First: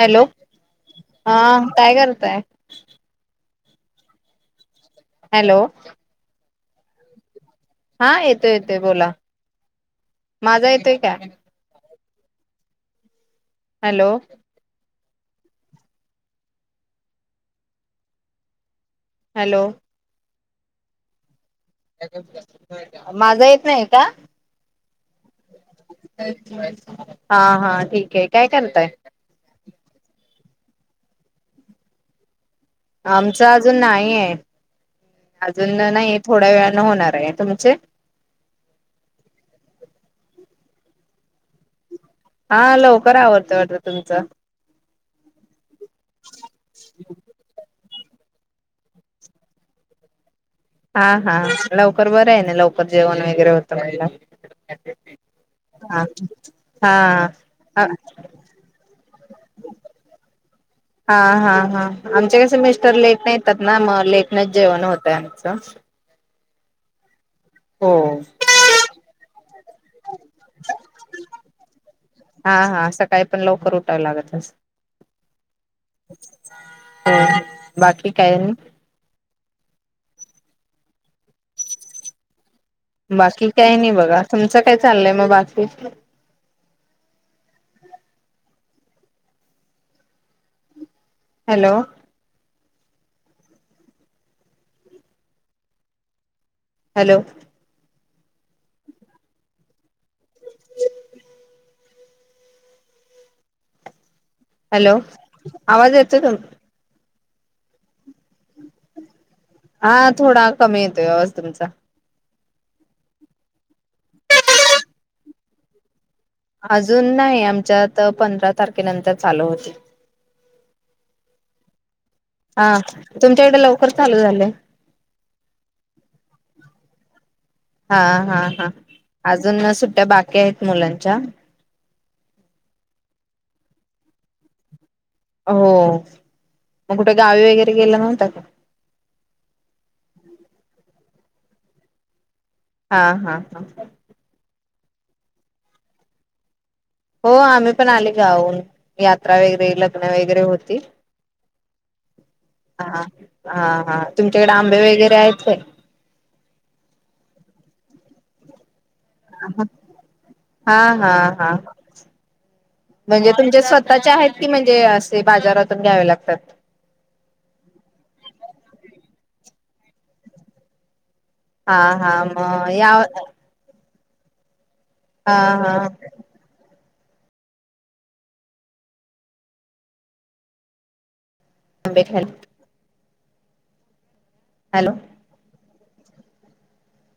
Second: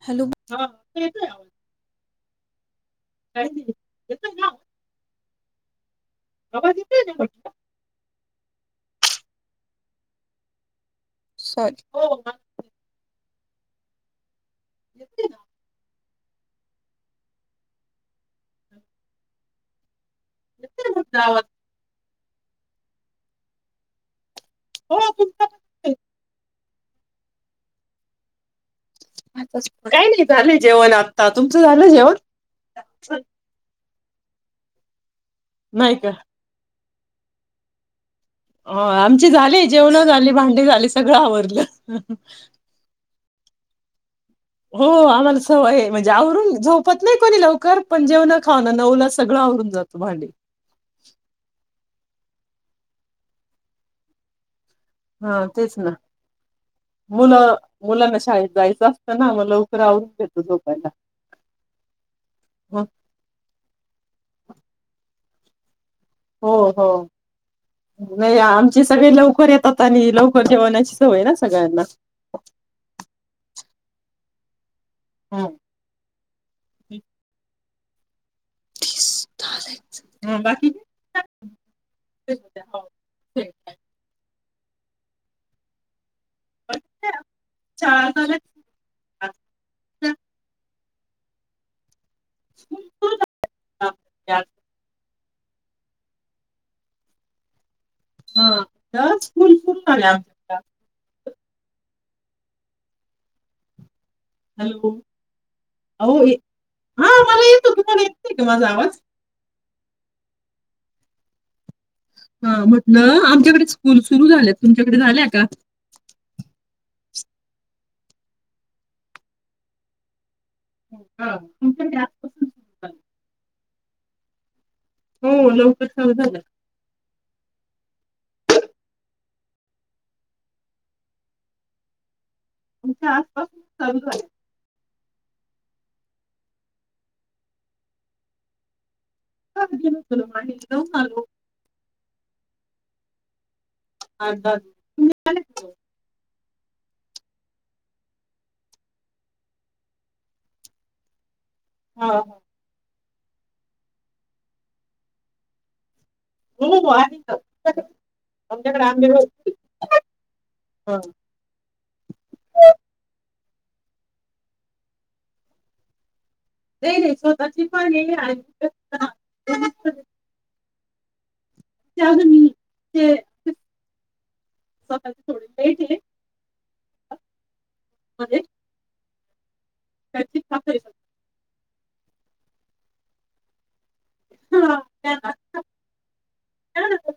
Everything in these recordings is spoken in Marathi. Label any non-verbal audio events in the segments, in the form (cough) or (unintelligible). हॅलो हा आता येतोय आवाज हा काय करताय काही नाही येतोय ना हॅलो, आबा (unintelligible) हा येतोय येतोय बोला, माझा येतोय? क्या सॉरी हो ना हॅलो, (unintelligible) हॅलो (unintelligible) (unintelligible) माझा येत नाही का, हो तुमच (unintelligible) हा हा ठीक आहे काय करताय? (unintelligible) काय नाही झालं जेवण आता, तुमचं झालं जेवण? आमच अजून नाही (unintelligible) अजून न नाही थोड्या वेळान न होणार आहे तुमचे झाल सगळ आधारें हा लवकर आवरताय‌ वाटत तुमचा हो आम्हाला सवय आहे. म्हणजे आवरून झोपत नाही कोणी लवकर पण जेवण खाऊन नऊला सगळं आवरून जातो भांडी हा हा लाव (inaudible) पर बरं आहे ना लवकर जेवण वगैरे होतं मनल्यावर हा तेच ना हा मुलं हा मुलांना शाळेत जायचं असतं ना मग लवकर आवरुन घेत हा हा हा आमचे कसे मिस्टर लेट नं येतात ना मग लेटनच जेवण होतय चा (inaudible) हो हो होय आमचे सगळे लवकर येतात तनी लव (unintelligible) जेवानाची सवय ना सगळ्यांना उठाव लागत असेल ह (inaudible) हां बाकी काय? आणि (unintelligible) बाकी काय नाही बाकी काय? नाही बघा तुमचं काय चाललंय? मग बाकी चार झालेत (unintelligible) हॅलो (inaudible) हॅलो हां इथं स्कूल सुरू झाल्या आमच्याकडं हॅलो आवाज येतोय तुम हां मला येतो तुम्हाला येत नाही का? माझा आवाज हां थोडा कमी येतोय आवाज तुमचा हां म्हटलं आमच्याकडे स्कूल सुरू झाल्यात तुमच्याकडे झाल्या का? अजून नाही आमच्यात पंधरा तारखेनंतर चालू होतील हां (unintelligible) हां तुमच्याकडे लव कर चालू झाले झाल्या. हो लवकर चालू झाल्या हां हां हां अजून सुट्ट्या बाकी आहेत मुलांच्या आमच्या आसपास चालू झाले आहेत हो मग कुठे गावी वगैरे गेला नव्हता का? हां गेलो होतो ना माहेरी जाऊन आलो हां हां हां आठ दहा दिवस तुम्ही आल्या का जाऊन? हो आम्ही पण आले गावाहून यात्रा वगैरे, लग्न वगैरे होती. हां हां हां हां तुमच्याकडे आंबे वगैरे आहेत काय? हो आहेत ना तुमच्याकडे आमच्याकड आंबे भरपूर हां आहे. हां हां म्हणजे तुमचे स्वतःचे आहेत की, म्हणजे असे बाजारातून घ्यावे लागतात नाही नाही स्वतःची पण आहे आणि ह (inaudible) हां हां म या सकाळचे हा थोडे हा लेट आहे अ बरी हाईस त्याची (unintelligible) आंब्याची आहेत. हां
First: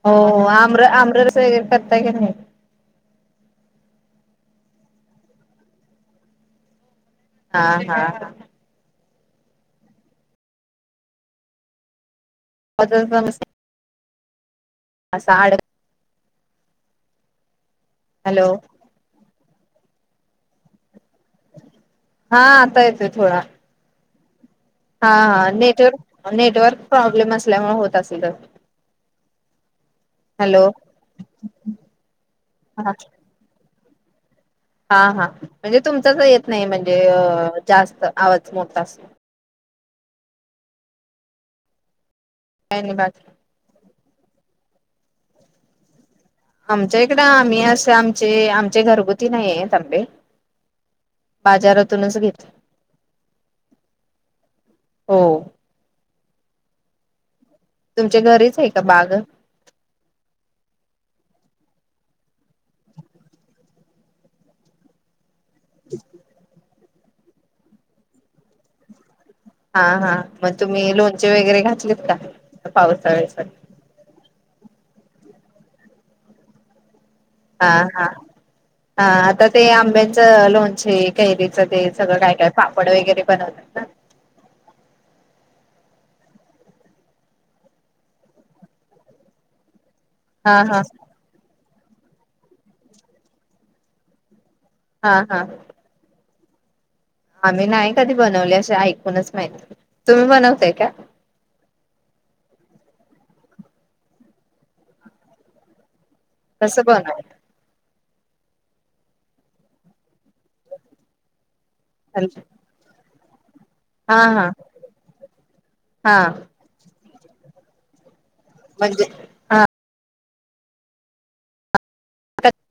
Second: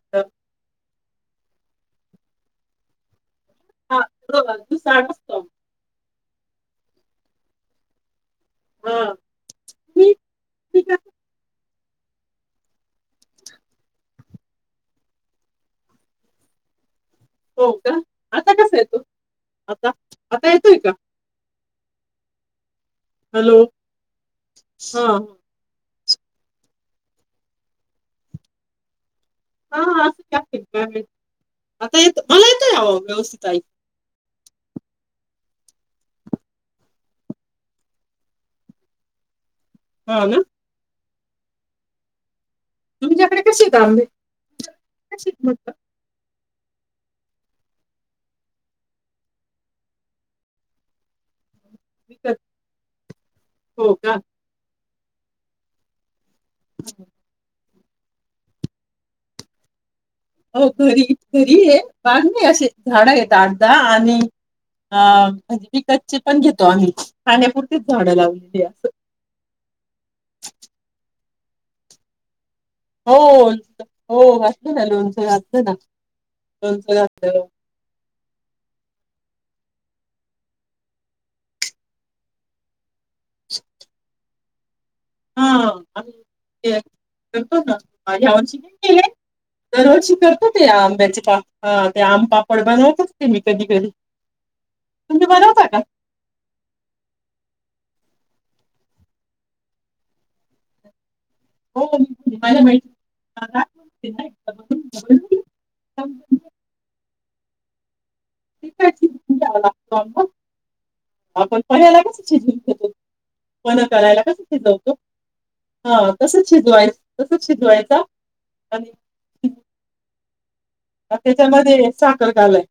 हो आम्र आम्र तिकड स करता की नाही हा (unintelligible) हा हा हा हा (unintelligible) (unintelligible) असं अडक हो का हॅलो आता कसा येतो आता आता येतोय का? हा आता येतं ते थोडा हॅलो हा हा नेटवर्क नेटवर्क प्रॉब्लेम असल्यामुळे होत असेल हा असं हॅलो (unintelligible) आता येत हा येतो हा अहो व्यवस्थित ऐकू हा हा म्हणजे तुमचाच येत नाही म्हणजे जास्त आवाज मोठा असत हा ना काय नाही बाकी तुमच्याकडे कसेत आंबे? (unintelligible) कसे ते म्हटलं आमच्या इकडं आम्ही असे आमचे आमचे घरगुती नाही आहेत आंबे बाजारातूनच विकत घेत हो का हो (unintelligible) तुमच्या घरीच हाय का बाग? हो घरी घरीये बाग नाहीये असे झाड येत आठ दहा आणि आ म्हणजे विकतचे पण घेत आम्ही खाण्यापुरतीच झाडं लावलेली असं हा हा मग तुम्ही लोण वगैरे घातलेत का? हो हो पावसाळ्यासाठी (unintelligible) हो हो हो ना लोनचा घातला ना लोणचं घात हा हा हा आ आत्ताच ते आंब्यांचं लोणचे कैरीच ते सगळं काय काय पापड वगैरे ते बनवतात ना. हा आम्ही (unintelligible) करतो ना यावर्षी नाय केलय. दरवर्षी करतो हा की हा आंब्याचे पा हा ते आम पापड बनवतोच की मी कधी कधी हा तुम्ही हा बनवता का आम्ही नाही कधी बनवले असे ऐकूनच माहिती तुम्ही बनवताय का? हो (unintelligible) कसं बनवता? (unintelligible) अ आपण पायाला कसं शिजून ठेवतो. पन्ह हा करायला कसं हा शिजवतो हा तसंच शिजवाय तसंच शिजवायचा म्हणजे हा मग त्याच्यामध्ये साखर घालाय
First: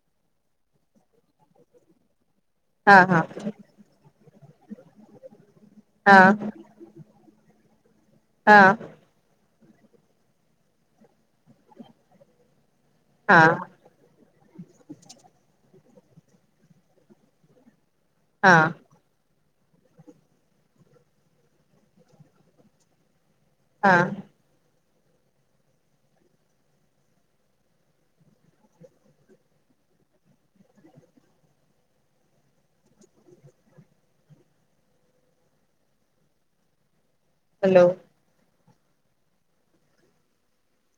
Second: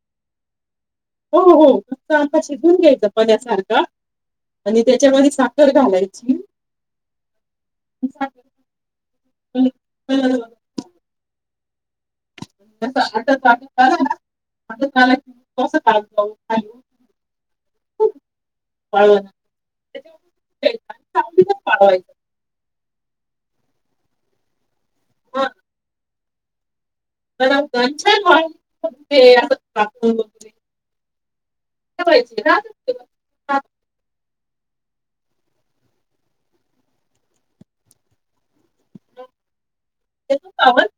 हो हो (unintelligible) असे धून हा घ्यायचं हा पण्यासारखं आणि त्याच्या मधे सा तर हा घालायची. (inaudible) हा (unintelligible) आता हा हा आटत वाटत आला नां (unintelligible) काल एक डोसा (inaudible) हा वाळवण (unintelligible) सावलीलाच वाळवायचे. हा (unintelligible) (unintelligible) (unintelligible) हॅलो हॅलो येतोय का आवाज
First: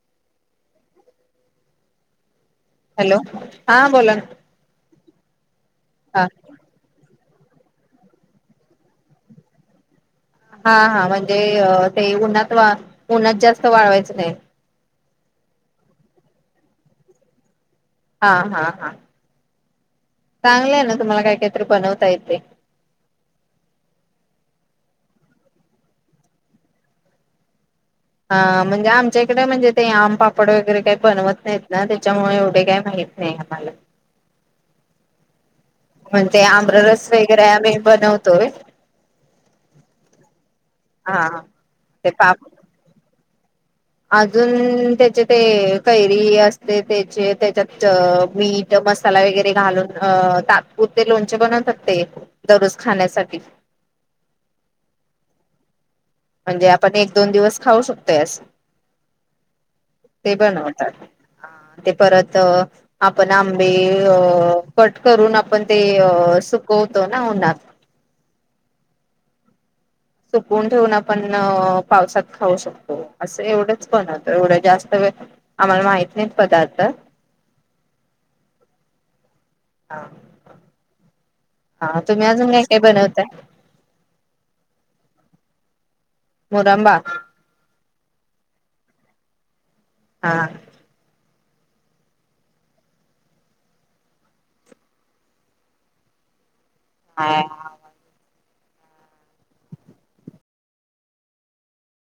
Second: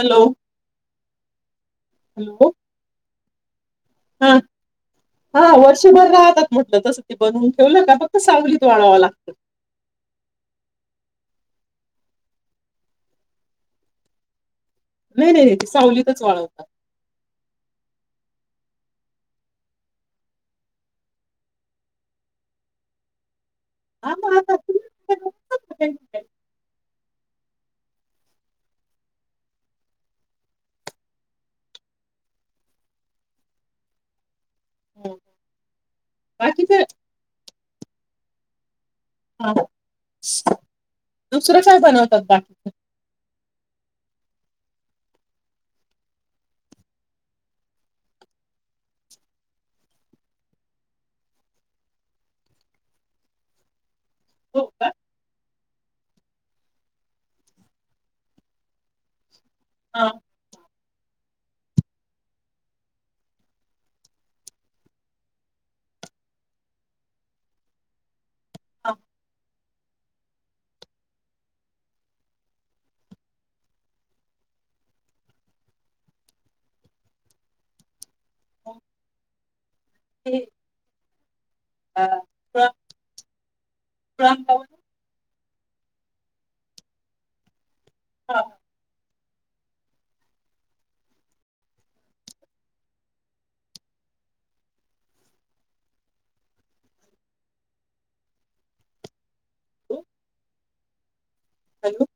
हॅलो हॅलो हॅलो हा बोला ना हा हा व वर्षभर राहतात म्हटलं तसं ते बनवून ठेवलं का फक्त सावलीत वाळवावं लागतं हा हा म्हणजे ते उन्हात वा उन्हात जास्त वाळवायचं नाही नाही नाही नाही ते सावलीतच वाळवतात. हा हा हा चांगलंय ना तुम्हाला काय काहीतरी बनवता येते आ आता तु हा म्हणजे आमच्या इकडे म्हणजे ते आम पापड वगैरे काही बनवत नाहीत ना, त्याच्यामुळे एवढे काही माहित नाही आम्हाला हम् म्हणजे आमरस वेगैरे आम्ही बनवतो तोवे हा हा दुसरं काय ते बनवतात पाप बाकीच? अजून त्याचे ते कैरी असते त्याचे त्याच्यात अ मीठ मसाला वेगेरे घालून अ तात्पुरते लोणचे बनवतात ते दररोज खाण्यासाठी हो का म्हणजे आपण एक दोन दिवस खाऊ शकतोय असं हा ते बनवून अ आ ते परत आपण आंबे अ कट करून आपण ते अ सुकवतो ना उन्हात हा सुकवून ठेवून आपण अ पावसात खाऊ शकतो असं एवढच पण होत एवढं जास्त वेळ आम्हाला माहित नाईत पदार्थ मग आ ते हा तुम्ही अजून काय काय बनवताय? प्रण पाऊल मुरांबा हा, हा हा आ हॅलो